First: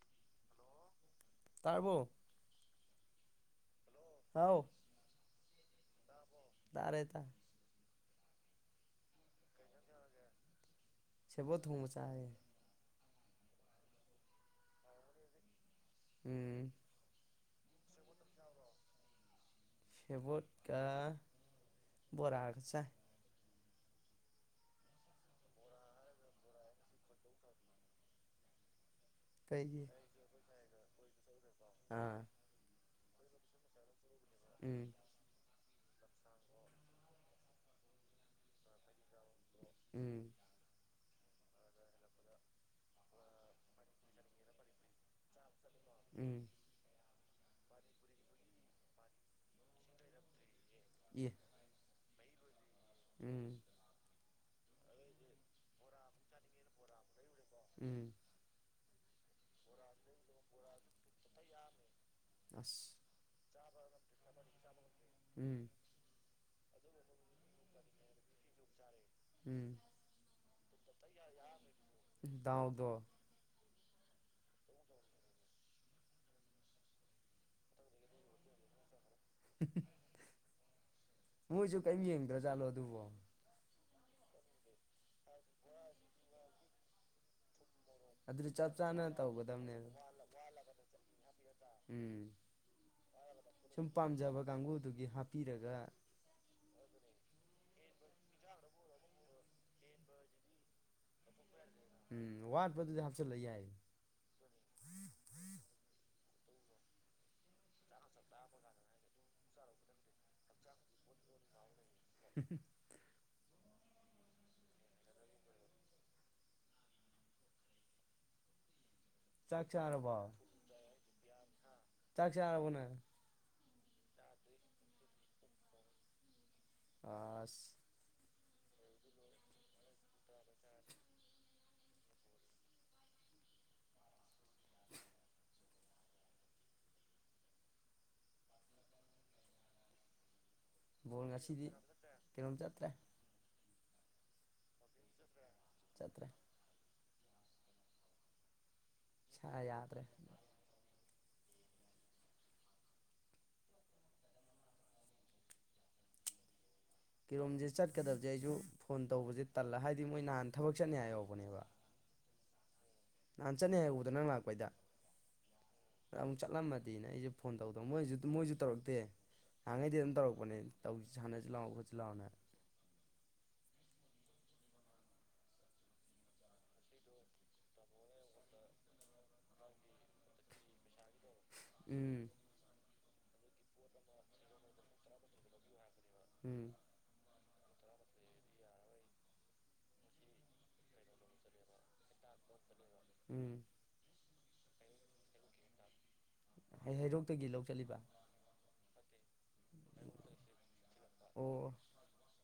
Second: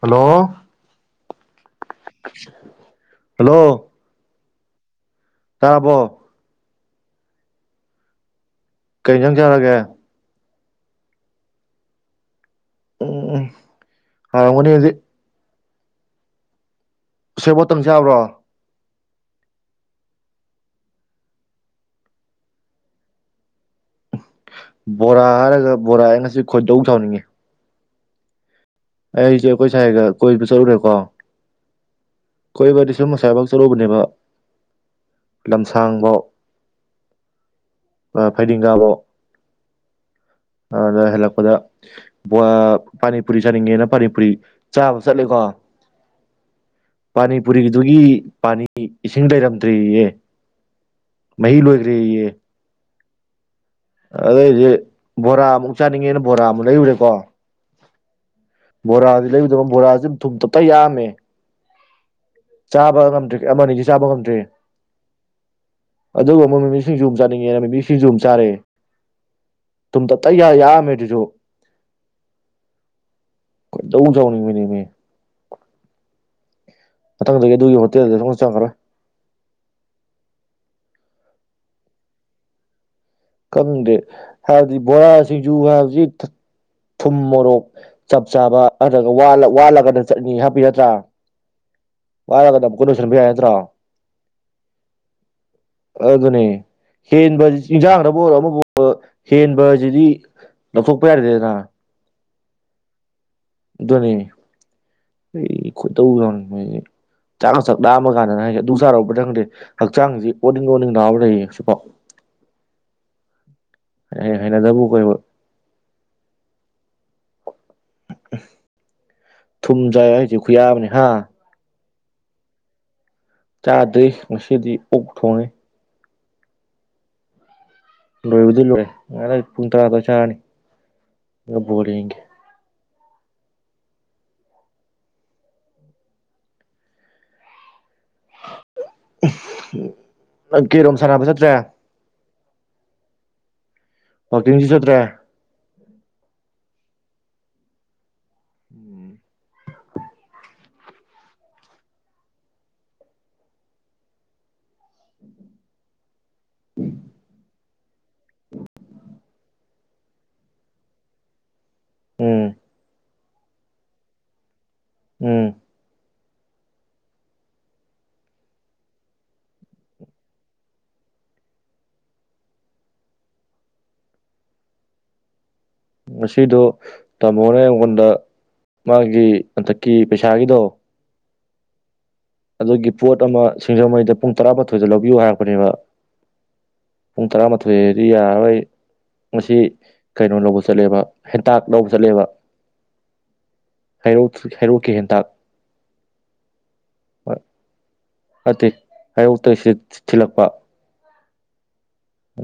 Hello ꯇꯥꯔꯕꯣ hello ꯍꯥꯎ ꯇꯥꯔꯕꯣ ꯇꯥꯔꯦ ꯇꯥ ꯀꯩ ꯑꯦꯟꯁꯡ ꯆꯥꯔꯒꯦ ꯁꯦꯕꯣꯠ ꯊꯣꯡꯕ ꯆꯥꯏꯌꯦ ꯎꯝ ꯍꯥꯎꯔꯝꯒꯅꯤ ꯍꯧꯖꯤꯛ ꯎꯝ ꯁꯦꯕꯣꯠ ꯇꯧ ꯆꯥꯕꯔꯣ ꯁꯕꯣꯠ ꯀꯥ ꯕꯣꯔꯒꯥ ꯆꯥꯏ ꯕꯣꯔꯥ ꯍꯥꯏꯔꯒ ꯕꯣꯔꯥ ꯑ ꯉꯁꯤ ꯈꯣꯏꯗꯧ ꯁꯥꯎꯅꯤꯡꯉꯦ꯫ ꯑꯩꯁꯨ ꯑꯩꯈꯣꯏ ꯀꯩꯒꯤ ꯁꯥꯏ ꯒꯥ ꯀꯣꯏꯕ ꯆꯠꯂꯨꯔꯦꯕꯥꯀꯣ ꯍ ꯑꯥ ꯁꯨꯝ ꯑꯁꯥꯏ ꯐꯥꯎ ꯆꯠꯔꯨꯕꯅꯦꯕ ꯎꯝ ꯂꯝꯁꯥꯡ ꯐꯥꯎ ꯐꯩꯗꯤꯡꯒꯥ ꯐꯥꯎ ꯎꯝ ꯕꯖꯥꯔ ꯍꯜꯂꯛꯄꯗ ꯑ ꯄꯥꯅꯤ ꯄꯨꯔꯤ ꯆꯥꯅꯤꯡꯉꯦꯅ ꯄꯥꯅꯤ ꯄꯨꯔꯤ ꯆꯥꯕ ꯆꯠꯂꯦꯀꯣ ꯎꯝ ꯄꯥꯅꯤ ꯄꯨꯔꯤꯗꯨꯒꯤ ꯄꯥꯅꯤ ꯏꯁꯤꯡ ꯂꯩꯔꯝꯗ꯭ꯔꯦꯌꯦ ꯏ ꯃꯍꯤ ꯂꯣꯢ ꯔꯦꯌꯦ [unintelligible] ꯑꯗꯨꯗꯩ ꯑꯩꯁꯦ ꯕꯣꯔꯥ ꯑꯃꯨꯛ ꯆꯥꯅꯤꯡꯉꯦꯅ ꯕꯣꯔꯥ ꯑꯃꯨꯛ ꯂꯩꯔꯨꯔꯦꯀꯣ [inaudible] ꯕꯣꯔꯥꯗꯤ ꯂꯩꯕꯗ ꯕꯣꯔꯥꯁꯦ ꯊꯨꯝ ꯇꯞꯇꯥꯏ ꯌꯥꯛꯑꯝꯃꯦ ꯑꯁ ꯆꯥꯕ ꯉꯝꯗ꯭ꯔꯦ ꯑꯃ ꯑꯅꯤꯗꯩ ꯆꯥꯕ ꯉꯝꯗ꯭ꯔꯦ ꯎꯝ ꯑꯗꯨꯒ ꯑꯃꯣꯛ ꯃꯤꯃꯤ ꯁꯤꯡꯖꯨ ꯆꯥꯅꯤꯡꯉꯦꯅ ꯃꯤꯃꯤ ꯁꯤꯡꯖꯨ ꯑꯃꯨꯛ ꯆꯥꯔꯦ ꯎꯝ ꯊꯨꯝ ꯇꯞ ꯇꯥꯏ ꯌꯥ ꯌꯥꯛ ꯑꯝꯃꯦ ꯑꯗꯨꯁꯨ ꯗꯥꯎꯗꯣ ꯈꯣꯏꯗꯧ ꯁꯥꯎꯅꯤꯡꯕꯤꯅꯦꯃꯦ ꯃꯊꯪꯗꯒꯤ ꯑꯗꯨꯒꯤ ꯍꯣꯇꯦꯜꯗ ꯁꯨꯛ ꯆꯪ ꯆꯡꯉꯔꯣꯏ [unintelligible] ꯃꯣꯏꯁꯨ ꯀꯔꯤꯝ ꯌꯦꯡꯗ꯭ꯔꯖꯥꯔꯣ ꯑꯗꯨꯕꯣ ꯈꯪꯗꯦ ꯍꯥꯏꯗꯤ ꯕꯣꯔꯥ ꯁꯤꯡꯖꯨꯒ ꯍꯥꯏꯕꯗꯤ ꯊꯨꯝ ꯃꯣꯔꯣꯛ ꯆꯞ ꯑꯗꯨꯗꯤ ꯆꯥꯕ ꯆꯥꯅ ꯅꯠꯇꯔꯒ ꯋꯥꯠꯂꯒ ꯇꯧꯒꯗꯕꯅꯦꯕ ꯆꯠꯅꯤ ꯍꯥꯞꯄꯤ ꯅꯠꯇ꯭ꯔ ꯎꯝ ꯋꯥꯠꯂꯒꯗ ꯑꯃꯨꯛꯀ ꯅꯣꯏꯁꯤꯟꯕ ꯌꯥꯏ ꯅꯠꯇ꯭ꯔꯣ ꯁꯨꯝ ꯄꯥꯝꯖꯕ ꯀꯥꯡꯕꯨꯗꯨꯒꯤ ꯍꯥꯞꯄꯤꯔꯒ ꯑꯗꯨꯗꯨꯅꯦ ꯍꯦꯟꯕ ꯏꯟꯖꯥꯡꯗ ꯄꯣꯠ ꯑꯗꯨꯒꯨꯝꯕ ꯑꯃꯐꯥꯎ ꯍꯦꯟꯕꯕꯁꯤꯗꯤ ꯂꯧꯊꯣꯛꯄ ꯌꯥꯗꯔꯦꯗꯅ ꯎꯝ ꯋꯥꯠꯄꯗꯨꯗꯤ ꯍꯥꯞꯆꯜꯂ ꯌꯥꯏ ꯑꯗꯨꯅꯤ ꯑꯩ ꯈꯣꯏꯗꯧ ꯁꯥꯎꯅꯤꯡꯕꯁꯤꯗꯤ ꯆꯥꯛꯀ ꯆꯥꯛ ꯂꯥꯝꯃ ꯀꯥꯟꯗꯅꯦ ꯍꯥꯏꯁꯦ ꯑꯗꯨ ꯆꯥꯔꯨꯕꯗꯩꯔ ꯈꯪꯗꯦ ꯍꯛꯆꯥꯡꯁꯤ ꯑꯣꯅꯤꯡ ꯑꯣꯅꯤꯡ ꯂꯥꯎꯔ ꯂꯩꯔꯦ ꯍꯧꯖꯤꯛ ꯐꯥꯎ ꯎꯝ ꯍꯩ ꯅꯗꯕꯣꯏ ꯀꯩꯑꯣꯏ ꯎ [unintelligible] ꯆꯥꯛ ꯊꯨꯝꯆꯥꯏ ꯆꯥꯔꯕꯣ ꯍꯥꯏꯁꯦ ꯈꯨꯌꯥꯛ ꯑꯝꯃ ꯅꯦ ꯆꯥꯛ ꯆꯥꯔꯕꯣ ꯅꯪ ꯆꯥꯗ꯭ꯔꯤ ꯉꯁꯤꯗꯤ ꯑꯣꯛ ꯊꯣꯡꯉꯤ ꯑꯁ ꯂꯣꯏꯕꯗꯤ ꯂꯣꯏꯔꯦ ꯄꯨꯡ ꯇꯔꯥ ꯑꯗꯋꯥꯏꯗ ꯆꯥꯔꯅꯤ ꯑꯗꯨꯒ ꯕꯣꯜ ꯌꯦꯡꯒꯦ ꯎꯝ ꯅꯪ ꯀꯦꯔꯣꯝ ꯁꯥꯟꯅꯕ ꯕꯣꯜ ꯆꯠꯇ꯭ꯔꯦ ꯉꯁꯤꯗꯤ ꯀꯩꯅꯣꯝ ꯆꯠꯇ꯭ꯔꯦ ꯋꯥꯀꯤꯡꯁꯨ ꯆꯠꯇ꯭ꯔꯦ ꯆꯠꯇ꯭ꯔꯦ ꯏꯁꯥ ꯌꯥꯗ꯭ꯔꯦ ꯀꯤꯔꯣꯝꯁꯦ ꯆꯠꯀꯗꯕꯁꯦ ꯑꯩꯁꯨ ꯐꯣꯟ ꯇꯧꯕꯁꯦ ꯇꯜꯂ ꯍꯥꯏꯗꯤ ꯃꯣꯏ ꯅꯍꯥꯟ ꯊꯕꯛ ꯆꯠꯅꯤ ꯍꯥꯏ ꯌꯧꯕꯅꯦꯕ ꯎꯝ ꯅꯍꯥꯟ ꯆꯠꯅꯤ ꯍꯥꯏꯦꯛ ꯎꯗ ꯅꯪ ꯂꯥꯛꯄꯩꯗ ꯎꯝ ꯑꯃꯨꯛ ꯆꯠꯂꯝꯃꯗꯤꯅ ꯑꯩꯖꯨ ꯐꯣꯟ ꯇꯧꯗꯕ ꯃꯣꯏꯁꯨ ꯃꯣꯏꯁꯨ ꯇꯧꯔꯛꯇꯦ ꯅꯍꯥꯟꯉꯩꯗꯤ ꯑꯗꯨꯝ ꯇꯧꯔꯛꯄꯅꯦ ꯇꯧꯁꯤ ꯁꯥꯟꯅꯁꯤ ꯂꯥꯛꯑꯣ ꯈꯣꯠꯁꯤ ꯂꯥꯛꯑꯣꯅ ꯉꯁꯤꯗꯣ ꯇꯥꯃꯣꯅ ꯑꯩꯉꯣꯟꯗ ꯃꯥꯒꯤ ꯍꯟꯗꯛꯀꯤ ꯄꯩꯁꯥꯒꯤꯗꯣ ꯎꯝ ꯑꯗꯨꯒꯤ ꯄꯣꯠ ꯑꯃ ꯁꯤꯡꯖꯃꯩꯗ ꯄꯨꯡ ꯇꯔꯥꯃꯥꯊꯣꯏꯗ ꯂꯧꯕꯤꯌꯨ ꯍꯥꯏꯔꯛꯄꯅꯦꯕ ꯎꯝ ꯄꯨꯡ ꯇꯔꯥꯃꯥꯊꯣꯏꯗꯤ ꯌꯥꯔꯔꯣꯏ ꯃꯁꯤ ꯀꯩꯅꯣ ꯂꯧꯕ ꯆꯠꯂꯦꯕ ꯍꯦꯟꯇꯥꯛ ꯂꯧꯕ ꯆꯠꯂꯦꯕ ꯎꯝ ꯍꯩꯔꯧ ꯍꯩꯔꯣꯛꯀꯤ ꯍꯦꯟꯇꯥꯛ ꯍꯩ ꯍ ꯍꯩꯔꯣꯛꯇꯒꯤ ꯂꯧ ꯆꯠꯂꯤꯕ ꯑꯗꯨ ꯑꯌꯨꯛꯇ ꯊꯤꯜꯂꯛꯄ ꯑꯣ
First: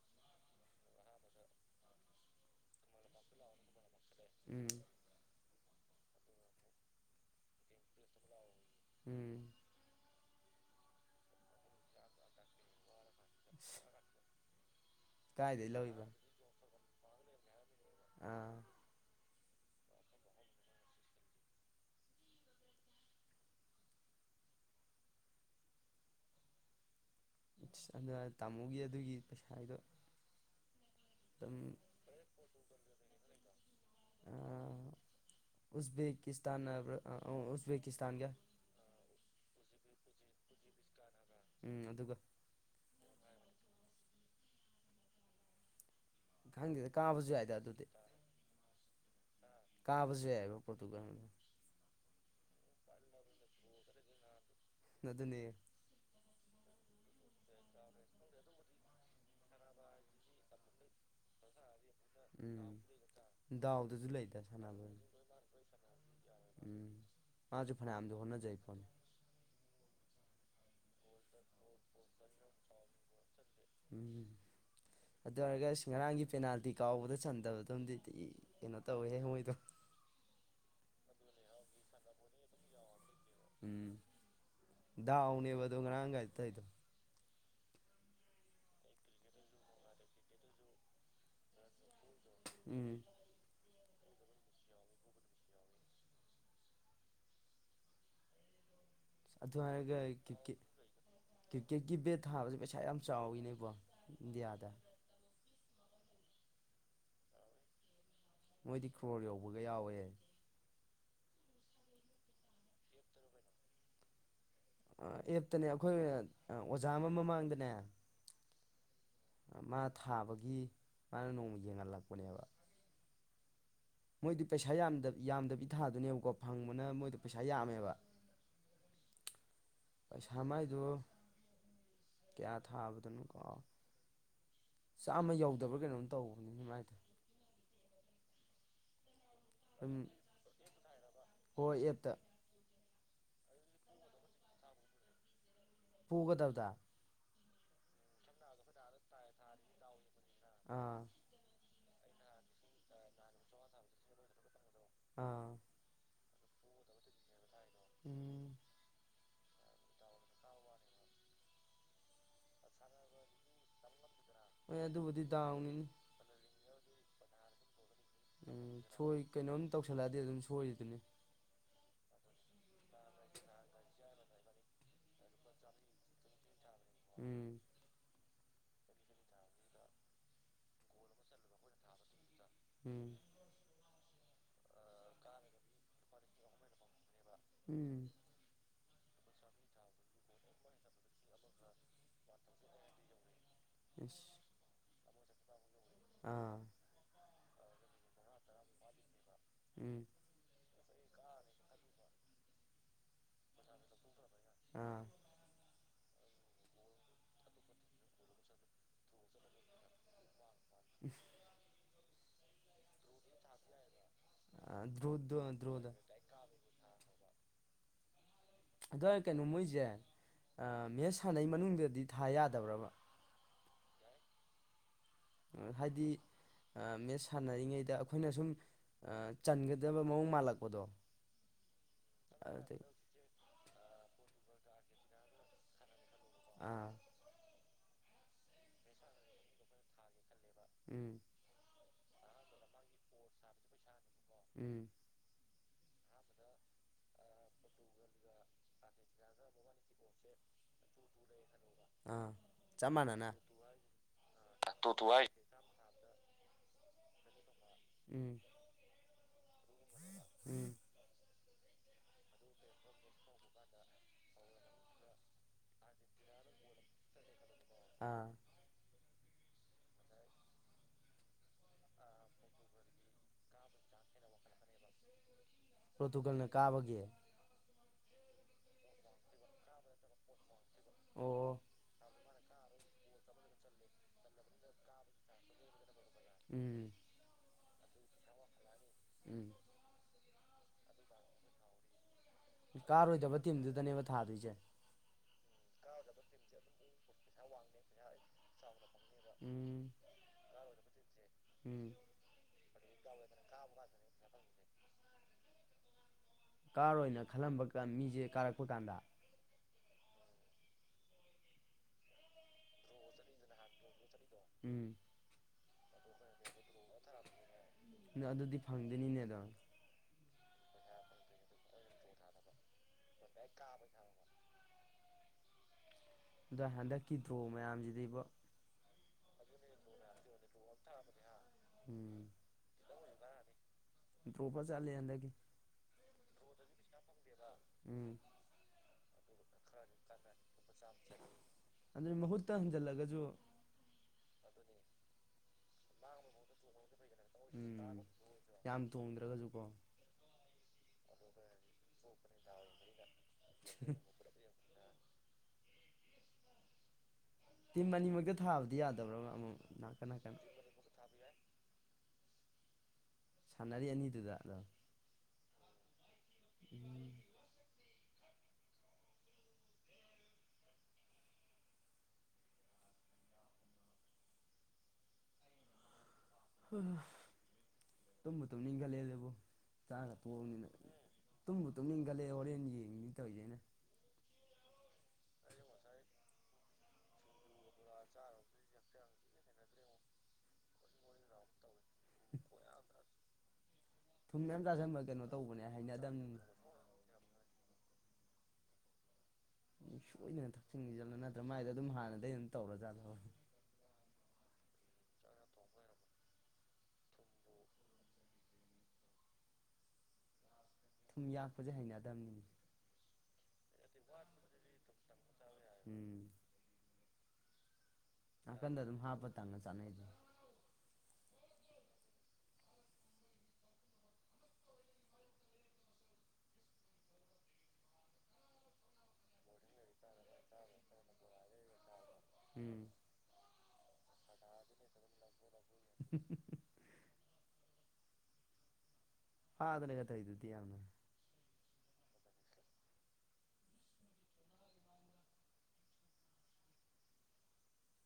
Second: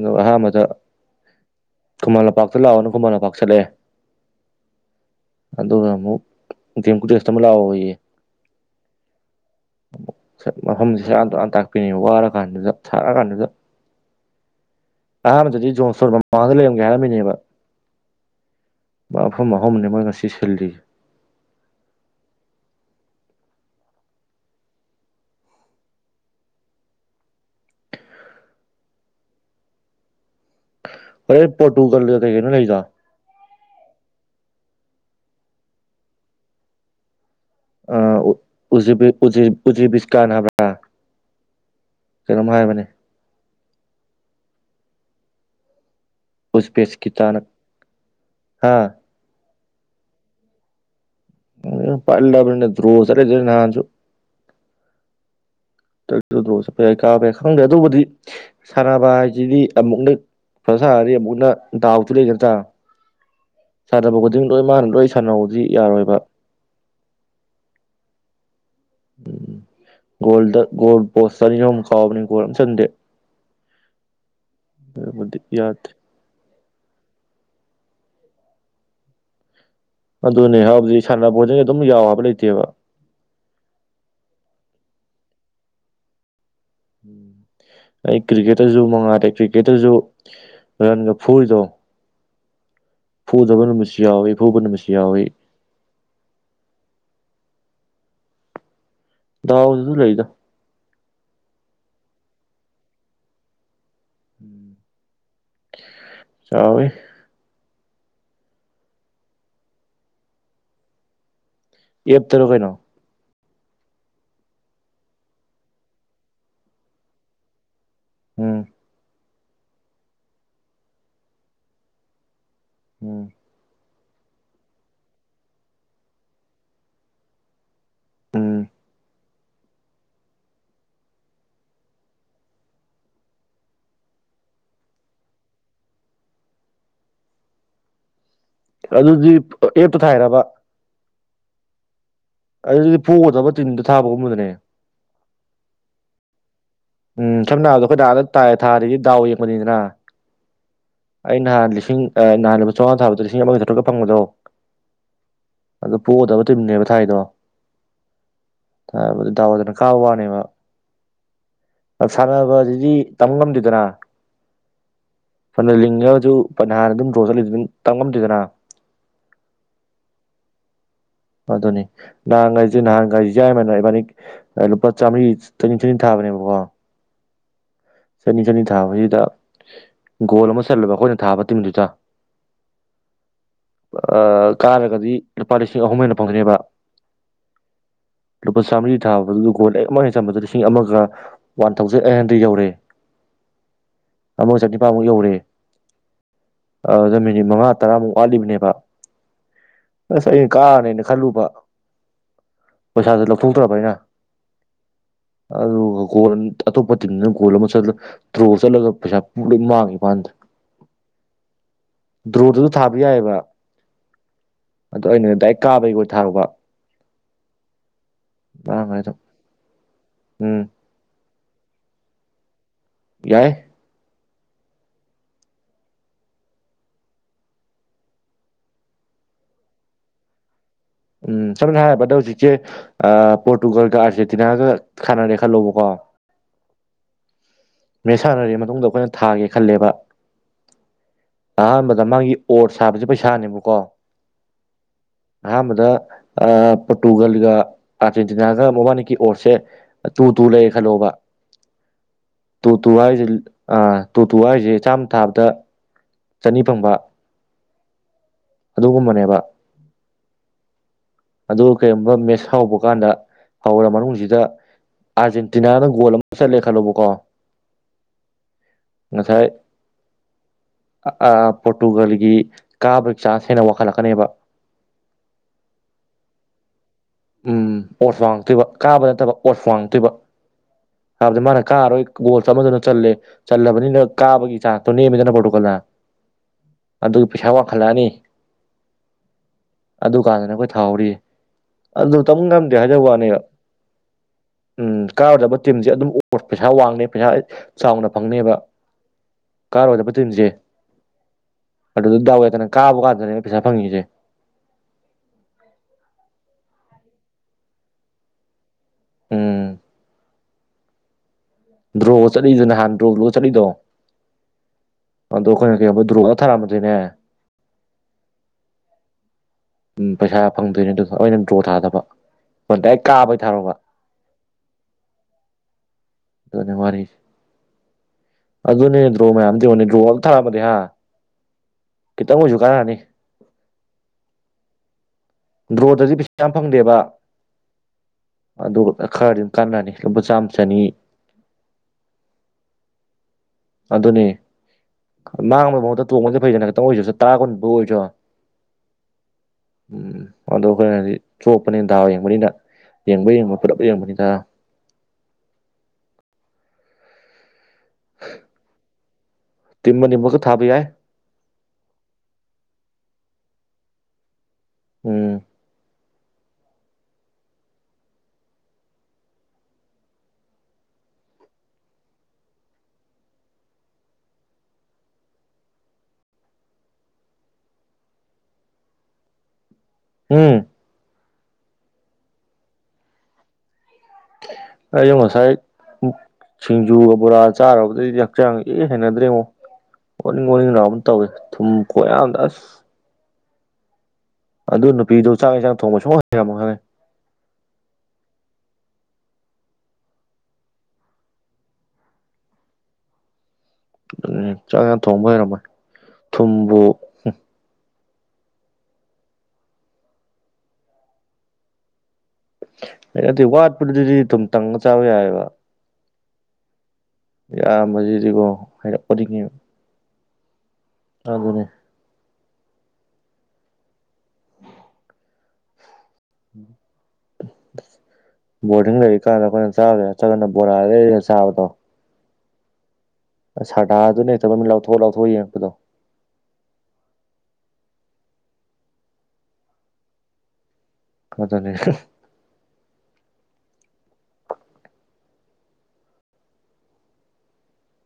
ꯑ ꯑꯍꯥꯟꯕꯗ ꯈꯨꯃꯟ ꯂꯝꯄꯥꯛꯇ ꯂꯥꯛꯑꯣꯅ ꯈꯨꯃꯟ ꯂꯝꯄꯥꯛ ꯆꯠꯂꯛꯑꯦ ꯎꯝ ꯑꯗꯨꯒ ꯑꯃꯨꯛ ꯇꯦꯝꯀꯗꯤꯁꯇ [unintelligible] ꯑꯃ ꯂꯥꯎꯑꯣꯌꯦ ꯎꯝ ꯃꯐꯝꯁ ꯁꯥꯟ ꯇꯥꯛꯄꯤꯅꯤ ꯋꯥꯔ ꯀꯥꯟꯗꯨꯗ ꯁꯥꯔ ꯀꯥꯟꯗꯨꯗ ꯀꯥꯏꯗꯩ ꯑꯗꯤ ꯂꯧꯔꯤꯕ ꯖꯣꯟꯁꯣꯔꯔ ꯃ ꯃꯥ ꯑꯗꯨꯂ ꯌꯥꯔꯝꯃꯅꯤꯕ ꯑꯥ ꯃꯥꯐꯝ ꯑꯍꯨꯝꯅꯦ ꯃꯣꯏ ꯉꯁꯤ ꯁꯜꯂꯤꯁ‌ꯦ ꯑꯗꯨ ꯇꯥꯃꯣꯒꯤ ꯑꯗꯨꯒꯤ ꯄꯩꯁꯥ ꯍꯥꯏꯗꯣ ꯍꯣꯔꯦꯟ ꯄꯣꯔꯇꯨꯒꯜꯒ ꯀꯩꯒꯅꯣ ꯂꯩꯗꯣ ꯎꯖꯕꯀꯤꯁꯇꯥꯟ ꯍꯥꯏꯕ꯭ꯔ ꯑ ꯑ ꯎꯖꯦꯕ ꯎꯖꯦꯕꯤ ꯎꯖꯦꯕꯤꯁꯇꯥꯟ ꯍꯥꯏꯕ꯭ꯔ ꯑ ꯎꯝ ꯑꯗꯨꯒ ꯈꯪꯗꯦꯗ ꯀꯥꯕꯁꯨ ꯎꯁꯕꯦꯀꯤꯁꯇꯥꯅ ꯌꯥꯏꯗ ꯍꯥꯥ ꯀꯥꯕꯖꯨ ꯌꯥꯏꯕ ꯄꯣꯔꯇꯨꯒꯟꯅ [unintelligible] ꯅꯗꯨꯅꯦ ꯗ꯭ꯔꯣ ꯆꯠꯄ ꯌꯥꯏ ꯀꯥꯕ ꯌꯥꯏ ꯈꯪꯗꯦ ꯑꯗꯨꯕꯨꯗꯤ ꯁꯥꯟꯅꯕ ꯍꯥꯏꯁꯤꯗꯤ ꯑꯃꯨꯛꯅ ꯁꯐꯖꯅꯥ ꯁꯟꯅꯅꯤ ꯑꯃꯨꯛꯅ ꯗꯥꯎꯁꯨ ꯂꯩ ꯅꯠꯇ꯭ꯔꯥ ꯎꯝ ꯗꯎꯗꯁꯨ ꯁꯥꯟꯅꯕ ꯂꯩꯗ ꯈꯨꯗꯤꯡ ꯂꯣꯏ ꯃꯥꯅ ꯂꯣꯏ ꯁꯥꯟꯅꯧꯗꯤ ꯌꯥꯔꯣꯏꯕ ꯎꯝꯁꯨ ꯐꯅ ꯑꯝꯗ ꯍꯣꯅꯖ ꯎꯝ ꯒꯣꯜꯗ ꯒꯣꯜ ꯄꯣꯁ ꯆꯅꯤ ꯆꯍꯨꯝ ꯀꯥꯎꯕꯅꯤ ꯒꯣꯜ ꯑꯝ ꯆꯟꯗꯦ ꯎꯝ ꯑꯗꯨꯕꯨꯗꯤ ꯑꯗꯨ ꯑꯣꯏꯔꯒ ꯌꯥꯗꯦ ꯉꯔꯥꯡꯒꯤ ꯄꯦꯅꯥꯜꯇꯤ ꯀꯥꯎꯕꯗ ꯆꯟꯗꯕꯗꯝꯗꯤ ꯗꯤ ꯀꯩꯅꯣ ꯇꯧꯋꯦ ꯃꯣꯏꯗꯣ ꯑꯗꯨꯅꯦ ꯍꯧꯖꯤꯛ ꯁꯥꯟꯅꯕ ꯈꯣꯠꯁꯤ ꯑꯗꯨꯝ ꯌꯥꯎ ꯍꯥꯏꯕ ꯂꯩꯇꯦꯕ ꯎꯝ ꯎꯅꯤꯕ ꯉꯥꯡꯒꯥꯏ ꯊꯗ ꯎꯝ ꯑꯩ ꯀ꯭ꯔꯤꯛꯀꯦꯠꯇꯁꯨ ꯃꯉꯥꯜꯗ ꯀ꯭ꯔꯤꯛꯀꯦꯠꯇꯁꯨ ꯔꯟꯒ ꯐꯨꯔꯤꯗꯣ [inaudible] ꯐꯨꯗꯕ ꯅꯨꯃꯤꯠ ꯌꯥꯎꯋꯦ ꯐꯨꯕꯥ ꯅꯨꯃꯤꯠꯁꯨ ꯌꯥꯎꯋꯦ ꯑꯗꯨ ꯗꯥꯎꯗꯁꯨ ꯍꯥꯏꯒ ꯑꯩ ꯂꯩꯗ ꯀꯤꯠ-ꯀꯤꯠ ꯀꯤꯠ ꯀꯦꯠꯀꯤ ꯕꯦꯠ ꯊꯥꯕꯖꯦ ꯄꯩꯁꯥ ꯌꯥꯝ ꯆꯥꯎꯋꯤꯅꯦꯀꯣ ꯗꯤꯌꯥꯗ ꯆꯥꯎꯋꯦ ꯃꯣꯏꯗꯤ ꯀ꯭ꯔꯣꯔ ꯌꯧꯕꯒ ꯌꯥꯎꯋꯦ ꯑꯦꯞꯇꯥꯔꯣ ꯀꯩꯅꯣ ꯑꯥ ꯑꯦꯞꯇꯅꯦ ꯑꯈꯣꯏ ꯑꯣꯖꯥ ꯑꯃ ꯃꯃꯥꯡꯗꯅꯦ ꯎꯝ ꯃꯥ ꯊꯥꯕꯒꯤ ꯃꯥꯅ ꯅꯣꯡꯃ ꯌꯦꯡꯍꯟꯂꯛꯄꯅꯦꯕ ꯎꯝ ꯃꯣꯏꯗꯤ ꯄꯩꯁꯥ ꯌꯥꯝ-ꯌꯥꯝꯗꯕꯤ ꯊꯥꯗꯣꯏꯅꯦꯕꯀꯣ ꯐꯪꯕꯅ ꯃꯣꯏꯗꯣ ꯄꯩꯁꯥ ꯌꯥꯝꯃꯦꯕ ꯎꯝ ꯄꯩꯁꯥ ꯃꯥꯏꯗꯨ ꯀꯌꯥ ꯊꯥꯕꯗꯅꯣ ꯀꯥꯎꯒ꯭ꯔꯦ ꯆꯥꯝꯃ ꯌꯧꯗꯕ꯭ꯔꯥ ꯀꯩꯅꯣꯝ ꯇꯧꯕꯅꯤꯅ ꯃꯥꯏꯗꯣ ꯑꯗꯨꯗꯤ ꯑꯦꯞꯇꯨ ꯑꯗꯨꯝ ꯊꯥꯏꯔꯕ ꯍꯣꯏ ꯑꯦꯞ ꯑꯗꯨꯗꯤ ꯐꯨꯒꯗꯕ ꯇꯤꯝꯗ ꯊꯥꯕ ꯒꯨꯝꯕꯗꯅꯦ ꯐꯨꯒꯗꯕꯗ ꯎꯝ ꯁꯝꯅ ꯍꯥꯏꯕꯗ ꯑꯩꯈꯣꯏ ꯑꯥꯗ ꯊꯥꯢ- ꯊꯥꯔꯤꯗꯤ ꯗꯥꯎ ꯌꯦꯡꯕꯅꯤꯗꯅ ꯑꯥ ꯑꯩ ꯅꯍꯥꯟ ꯂꯤꯁꯤꯡ ꯎꯝ ꯑꯥ ꯅꯍꯥꯟ ꯂꯨꯄꯥ ꯆꯧꯉꯥ ꯊꯥꯗ ꯂꯤꯁꯤꯡ ꯑꯃꯒ ꯆꯥꯇꯔꯨꯛꯇ ꯐꯪꯕꯗꯣ ꯑꯥ ꯑꯗꯨ ꯄꯣꯒꯗꯕ ꯇꯤꯝꯅꯦꯕ ꯊꯥꯏꯗꯣ ꯎꯝ ꯊꯥꯕ ꯇꯕꯗꯅ ꯈꯥ ꯋꯥꯅꯦꯕ ꯁꯥꯟꯅꯕꯖꯤꯗꯤ ꯇꯝꯕ ꯉꯝꯗꯦꯗꯅ ꯑꯦ ꯑꯗꯨꯕꯨꯗꯤ ꯗꯥꯎꯅꯤ ꯄꯅꯥ ꯑꯗꯨꯝ ꯗ꯭ꯔꯣ ꯆꯠꯂꯤ ꯑꯗꯨꯝ ꯇꯝ ꯉꯝꯗꯦꯗꯅ ꯎꯝ ꯍꯣꯏ ꯀꯩꯅꯣꯝ ꯇꯧꯁꯜ ꯑꯗꯨꯅꯤ ꯅꯥꯉꯥꯏ ꯑꯗꯨ ꯍꯥꯟꯒꯥ ꯌꯥꯏꯃꯅ ꯏꯕꯥꯛꯅꯤ ꯂꯨꯄꯥ ꯆꯥꯝꯃ꯭ꯔꯤ ꯆꯅꯤ-ꯆꯅꯤ ꯊꯥꯕꯅꯦꯀꯣ ꯎꯝ [inaudible] ꯆꯅꯤ-ꯆꯅꯤ ꯊꯥꯕꯖꯤꯗ ꯒꯣꯜ ꯑꯃ ꯆꯠꯂꯦꯕ ꯑꯩꯈꯣꯏꯅ ꯊꯥꯕ ꯇꯤꯝꯗꯨꯗ ꯎꯝ [inaudible] ꯑꯥ ꯀꯥꯔꯥꯒꯗꯤ ꯂꯨꯄꯥ ꯂꯤꯁꯤꯡ ꯑꯍꯨꯝ ꯍꯦꯟꯅ ꯐꯪꯅꯦꯕ ꯎꯝ ꯂꯨꯄꯥ ꯆꯥꯝꯔꯤ ꯊꯥꯕꯗꯨ ꯒꯣꯜ ꯑꯃ ꯍꯟꯕꯗ ꯂꯤꯁꯤꯡ ꯑꯃꯒ ꯋꯥꯟ ꯊꯥꯎꯖꯟ ꯑꯩꯠ ꯍꯟꯗ꯭ꯔꯦꯗ ꯌꯧꯔꯦ ꯑꯁ [unintelligible] ꯇꯦ ꯑꯥ ꯃꯤꯠ ꯃꯉꯥ ꯇꯔꯥꯃꯨꯛ ꯋꯥꯠꯂꯤꯕꯅꯦꯕ ꯎꯝ ꯑꯁꯥꯏ ꯀꯥꯅꯦꯅ ꯈꯜꯂꯨꯕ ꯄꯩꯁꯥꯗꯨ ꯂꯧꯊꯨꯡꯇ꯭ꯔꯕ ꯑꯩꯅ ꯑꯝ ꯑꯗꯨꯒ ꯒꯣꯜ ꯑꯇꯣꯞꯄ ꯇꯤꯝꯗꯨꯅ ꯒꯣꯜ ꯑꯃ ꯆꯂ ꯇ꯭ꯔꯣ ꯆꯠꯂꯒ ꯄꯩꯁꯥ ꯄꯨ ꯂꯣꯏ ꯃꯥꯡꯉꯦ ꯏꯄꯥꯟꯗ ꯎ ꯗ꯭ꯔꯨꯗꯨꯁꯨ ꯊꯥꯕ ꯌꯥꯏꯑꯕ ꯑ ꯑꯗꯣ ꯑꯗꯨ ꯑꯩꯅ ꯗꯥꯏꯔꯦꯛ ꯀꯥꯕꯩ [inaudible] ꯊꯥꯔꯨꯕ ꯃꯥꯡꯈ꯭ꯔꯦ ꯑꯗꯨꯝ ꯑꯗ ꯀꯩꯅꯣ ꯃꯣꯏꯖꯦ ꯎꯝ ꯃꯦꯁ ꯁꯥꯟꯅꯩ ꯃꯅꯨꯡꯗꯗꯤ ꯊꯥ ꯌꯥꯗꯕ꯭ꯔꯥꯕ ꯌꯥꯏ ꯍꯥꯏꯗꯤ ꯃꯦꯠꯁ ꯁꯥꯟꯅꯔꯤꯉꯩꯗ ꯑꯩꯈꯣꯏꯅ ꯁꯨꯝ ꯆꯟꯒꯗꯕ ꯃꯑꯣꯡ ꯃꯥꯜꯂꯛ ꯎꯝ ꯁꯝꯅ ꯍꯥꯢꯔꯕꯗ ꯍꯖꯤꯛꯁꯦ ꯑꯗꯨꯗꯒꯤ [unintelligible] ꯨꯒꯗꯁꯦ ꯑꯔꯖꯦꯟꯇꯤꯅꯥꯒ ꯈꯥꯟꯅꯔꯦ ꯈꯜꯂꯧꯕꯀꯣ ꯑꯥ ꯃꯦ ꯁꯥꯟꯅꯔꯦ ꯃꯇꯨꯡꯗ ꯑꯩꯈꯣꯏꯅ ꯊꯥꯒꯦ ꯈꯜꯂꯦꯕ ꯎꯝ ꯑꯍꯥꯟꯕꯗ ꯃꯥꯒꯤ ꯑꯣꯠ ꯁꯥꯕꯁꯦ ꯄꯩꯁꯥꯅꯦꯕ ꯀꯣ ꯎꯝ ꯑꯍꯥꯟꯕꯗ ꯄꯣꯔꯇꯨꯒꯜꯒ ꯑꯥꯔꯖꯦꯟꯇꯤꯅꯥꯒ ꯃꯕꯥꯅꯤꯀꯤ ꯑꯣꯔꯁꯦ ꯇꯨ ꯇꯨ ꯂꯩꯌꯦꯦ ꯈꯜꯂꯣꯕ ꯑꯥ ꯇꯣꯇꯨ ꯆꯞ ꯃꯥꯟꯅꯅ ꯍꯥꯏꯔꯤꯁꯦ ꯑ ꯇꯣꯇꯨ ꯍꯥꯏꯔꯤꯁꯦ ꯆꯥꯝ ꯊꯥꯕꯗ ꯆꯅꯤ ꯐꯪꯕ ꯎꯝ ꯑꯗꯨꯒꯨꯝꯕ ꯅꯦꯕ ꯎꯝ ꯑꯗꯨ ꯀꯔꯤꯒꯨꯝꯕ ꯃꯦꯠꯁ ꯍꯧꯕ ꯀꯥꯟꯗ ꯍꯧꯔ ꯃꯅꯨꯡꯁꯤꯗ ꯑꯥꯔꯖꯦꯟꯇꯤꯅꯥꯅ ꯒꯣꯜ ꯑꯃ ꯆꯠꯂꯦ ꯈꯜꯂꯨꯕꯀꯣ ꯑꯥ ꯉꯁꯥꯏ ꯑꯥ ꯑꯥ ꯄꯣꯇꯨꯒꯜꯒꯤ ꯀꯥ ꯕꯔꯤꯛꯆꯥ ꯍꯦꯟꯅ ꯋꯥꯡꯈꯠꯂꯛꯀꯅꯦꯕ ꯄꯣꯇꯨꯒꯜꯅꯦ ꯀꯥꯕꯒꯤ ꯎꯝ ꯑꯣꯠ ꯋꯥꯉꯛꯇꯣꯏꯕ ꯀꯥꯕ ꯅꯠꯇꯕ ꯑꯣꯠ ꯋꯥꯉꯛꯇꯣꯏꯕ ꯍꯥꯕꯗꯤ ꯑꯣ ꯃꯥꯅ ꯀꯥꯔ ꯑꯣꯏ ꯒꯣꯜꯁ ꯑꯃꯗꯨꯅ ꯆꯜꯂꯦ ꯆꯜꯂꯕꯅꯤꯅ ꯀꯥꯕꯒꯤ ꯆꯥꯡꯁ ꯇꯣ ꯅꯦꯝꯃꯤꯗꯅ ꯄꯨꯊꯣꯛꯀꯜꯂ ꯎꯝ ꯑꯗꯨꯒꯤ ꯄꯩꯁꯥꯕ ꯈꯂꯅꯤ ꯎꯝ ꯑꯗꯨꯀꯥꯟꯗꯅ ꯑꯈꯣꯏ ꯊꯥꯍꯧꯔꯤ ꯑꯗꯨ ꯇꯝ ꯉꯝꯗꯦ ꯍꯥꯏꯖꯕ ꯋꯥꯅꯤ ꯀꯥꯔꯣꯏꯗꯕ ꯇꯤꯝꯗꯨꯗꯅꯦꯕ ꯊꯥꯗꯣꯏꯁꯦ ꯎꯝ ꯀꯥꯔꯣꯏꯗꯕ ꯇꯤꯝꯁꯦ ꯑꯗꯨꯝ ꯑꯣ ꯄꯩꯁꯥ ꯋꯥꯡꯅꯦ ꯄꯩꯁꯥ ꯆꯥꯎꯅ ꯐꯪꯅꯦꯕ ꯎꯝ ꯀꯥꯔꯣꯏꯗꯕ ꯇꯤꯝꯁꯦ ꯎꯝ ꯑꯗꯨꯗ ꯗꯥꯎ ꯌꯥꯗꯅ ꯀꯥꯕ ꯀꯥꯟꯗꯅꯦ ꯄꯩꯁꯥ ꯐꯪꯉꯤꯁꯦ ꯀꯥꯔꯣꯏꯅ ꯈꯜꯂꯝꯕ ꯃꯤꯁꯦ ꯀꯥꯔꯛꯄ ꯀꯥꯟꯗ ꯎꯝ ꯗ꯭ꯔꯣ ꯆꯠꯂꯤꯗꯨ ꯅꯍꯥꯟ ꯗ꯭ꯔꯣ [unintelligible] ꯆꯠꯂꯤꯗꯣ ꯎꯝ ꯑꯗꯣ ꯑꯩꯈꯣꯏꯅ ꯀꯩꯒꯨꯝꯕ ꯗ꯭ꯔꯣꯗ ꯊꯥꯔꯝꯃꯗꯤꯅꯦ ꯅ ꯑꯗꯨꯗꯤ ꯐꯪꯗꯣꯏꯅꯤꯅꯦꯗ ꯎꯝ ꯄꯩꯁꯥ ꯐꯪꯗꯣꯏꯅꯦ ꯑꯗꯨꯗ ꯑꯣꯏꯅ ꯗ꯭ꯔꯣ ꯊꯥꯗꯕ ꯍꯣ ꯗꯥꯏꯔꯦꯛ ꯀꯥꯕꯩ ꯊꯥꯔꯕ ꯑꯗ ꯑꯗꯨꯅꯤ ꯃꯥꯔꯤ ꯍꯟꯗꯛꯀꯤ ꯗ꯭ꯔꯣ ꯃꯌꯥꯝꯁꯤꯗꯤꯕꯣ ꯑꯗꯨꯅꯦ ꯗ꯭ꯔꯣ ꯃꯌꯥꯝ ꯗ꯭ꯔꯣꯅ ꯗ꯭ꯔꯣ [unintelligible] ꯊꯥꯕꯗꯤ ꯍꯥ ꯎꯝ ꯈꯤꯇꯪ ꯑꯣꯏꯁꯨ ꯀꯥꯟꯅꯅꯤ ꯆꯂꯦꯟꯗꯒꯤ ꯗ꯭ꯔꯣꯗꯗꯤ ꯄꯩꯁꯥ ꯌꯥꯝ ꯐꯪꯗꯦꯕ ꯎꯝ ꯑꯗꯨ ꯈꯔꯗꯤ ꯑꯗꯨꯝ ꯀꯥꯟꯅꯅꯤ ꯂꯨꯄꯥ ꯆꯥꯝ ꯆꯅꯤ ꯑꯗꯨꯅ ꯃꯍꯨꯠꯇ ꯍꯟꯖꯜꯂꯒꯁꯨ ꯑꯗꯨꯅꯦ ꯃꯥꯡꯕꯩ ꯃꯍꯨꯠꯇ ꯇꯣꯡꯉꯗꯤ ꯐꯩꯗꯅ ꯈꯇꯪ ꯑꯣꯏꯔꯁꯨ ꯆ ꯇꯥꯔꯥ ꯀꯨꯟ ꯈꯤꯇ ꯎꯝ ꯑꯣꯏꯁꯨ ꯌꯥꯝ ꯇꯣꯡꯗ꯭ꯔꯒꯁꯨꯀꯣ ꯎꯝ ꯑꯗꯣ ꯈꯣꯏꯅꯗꯤ ꯆꯣꯛꯄꯅꯤꯅ ꯗꯥꯎ ꯌꯦꯡꯕꯅꯤꯅ ꯌꯦꯡꯕ ꯄꯨꯂꯞ ꯌꯦꯡꯕꯅꯤꯗ ꯇꯤꯝ ꯑꯅꯤꯃꯛꯇ ꯊꯥꯕꯗꯤ ꯌꯥꯗꯕ꯭ꯔꯕ ꯑꯃꯨꯛ ꯇꯤꯝ ꯅꯥꯀꯟ ꯅꯥꯀꯟ ꯑꯅꯤꯃꯛꯀ ꯊꯥꯕ ꯌꯥꯏ ꯁꯥꯟꯅꯔꯤ ꯑꯅꯤꯗꯨꯗ ꯑꯗꯨꯝ ꯎꯝ [unintelligible] ꯇꯨꯝꯕꯨ ꯇꯨꯝꯅꯤꯡ ꯈꯜꯂꯛ ꯑꯦꯗ ꯆꯥꯛꯒ ꯎꯝ ꯇꯣꯛꯑꯝꯅꯤꯅ ꯇꯨꯝꯕꯨ ꯇꯨꯝꯅꯤꯡ ꯈꯠꯂꯛꯑꯦ ꯍꯣꯔꯦꯟ ꯌꯦꯡꯅꯤ ꯇꯧꯔꯤꯁꯦ ꯑꯩꯅ ꯑꯩꯩꯖꯨ ꯉꯁꯥꯏ ꯁꯤꯡꯖꯨꯒ ꯕꯣꯔꯥ ꯆꯥꯨꯔꯕꯗꯩꯗꯤ ꯍꯛꯆꯥꯡ ꯏꯍꯩ ꯍꯩꯅꯗ꯭ꯔꯦꯉꯣ ꯑꯣꯅꯤꯡ ꯑꯣꯅꯤꯡ ꯂꯥꯎꯒꯨꯝ ꯇꯧꯋꯦ ꯊꯨꯝ ꯀꯣꯌꯥꯝꯗ ꯑꯁ ꯊꯨꯝ ꯃꯌꯥꯝ ꯑꯗꯨ ꯆꯥꯁꯟꯕ ꯀꯩꯅꯣ ꯅꯨꯄꯤꯗꯨ ꯆꯥꯛ ꯇꯧꯕꯅꯦ ꯌꯦꯟꯁꯥꯡ ꯊꯣꯡꯕ ꯁꯨꯡ ꯍꯩ ꯍꯩꯅꯗꯕꯅꯤꯅ ꯍꯩꯔꯝꯃꯣꯏ ꯈꯪꯉꯦ ꯁꯣꯏꯗꯅ ꯊꯛꯆꯤꯟꯒꯤꯖꯜꯂꯣ ꯅꯠꯇ꯭ꯔꯥ ꯃꯥꯏꯗꯣ ꯑꯗꯨꯝ ꯍꯥꯟꯅꯗꯧ ꯑꯗꯨꯝ ꯇꯧꯔꯖꯥꯠꯂꯕ ꯅꯗꯨꯅꯦ ꯆꯥꯛ ꯏꯟꯖꯥꯡ ꯊꯣꯡꯕ ꯍꯩꯔꯝꯃꯣꯏ ꯊꯨꯝꯕꯨ ꯍꯨꯝ ꯊꯨꯝ ꯌꯥꯛꯄꯁꯦ ꯍꯩꯅꯗꯝꯅꯤꯅꯦ ꯑꯗꯨꯏ ꯋꯥꯠꯄꯗꯨꯗꯤ ꯑꯗꯨꯝ ꯇꯪꯉ ꯆꯥꯕ ꯌꯥꯏꯕ ꯎꯝ ꯌꯥꯝ ꯕꯖꯤꯗꯤꯀꯣ ꯅꯥꯀꯟꯗ ꯑꯗꯨꯝ ꯍꯥꯏꯔꯞ ꯍꯥꯞꯄ ꯑꯣꯅꯤꯡꯉꯦꯕ ꯇꯪꯉ ꯆꯥꯅꯩꯗꯣ ꯑꯗꯨꯅꯦ ꯕꯣꯔꯗꯤꯡ ꯂꯩꯔꯤ ꯀꯥꯟꯗ ꯑꯈꯣꯏꯅ ꯆꯥꯕ ꯌꯥꯔꯛꯇ꯭ꯔꯒꯅ ꯕꯣꯔꯥ ꯂꯩꯔ ꯂꯩꯔ ꯆꯥꯕꯗꯣ ꯎꯝ ꯁ꯭ꯔꯗꯥꯥ ꯑꯗꯨꯅꯥ ꯍꯦꯛꯇ ꯃꯥꯃꯤꯠ ꯂꯥꯎꯊꯣꯛ ꯂꯥꯎ ꯊꯣꯛꯑꯥ ꯌꯦꯡꯉꯛꯄꯗꯣ ꯐꯥꯒꯅꯤ ꯇꯧꯏꯗꯨꯗꯤ ꯌꯥꯝꯅ ꯑꯗꯨꯅꯤ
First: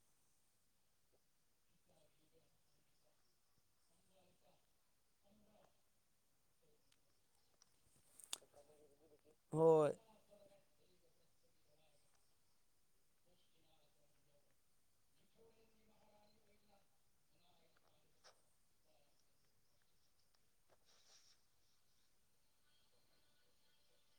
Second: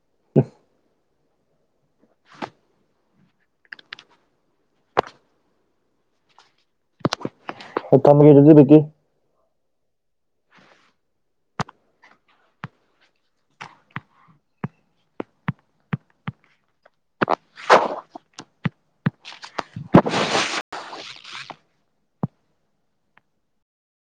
[unintelligible] [unintelligible] ꯍꯣꯏ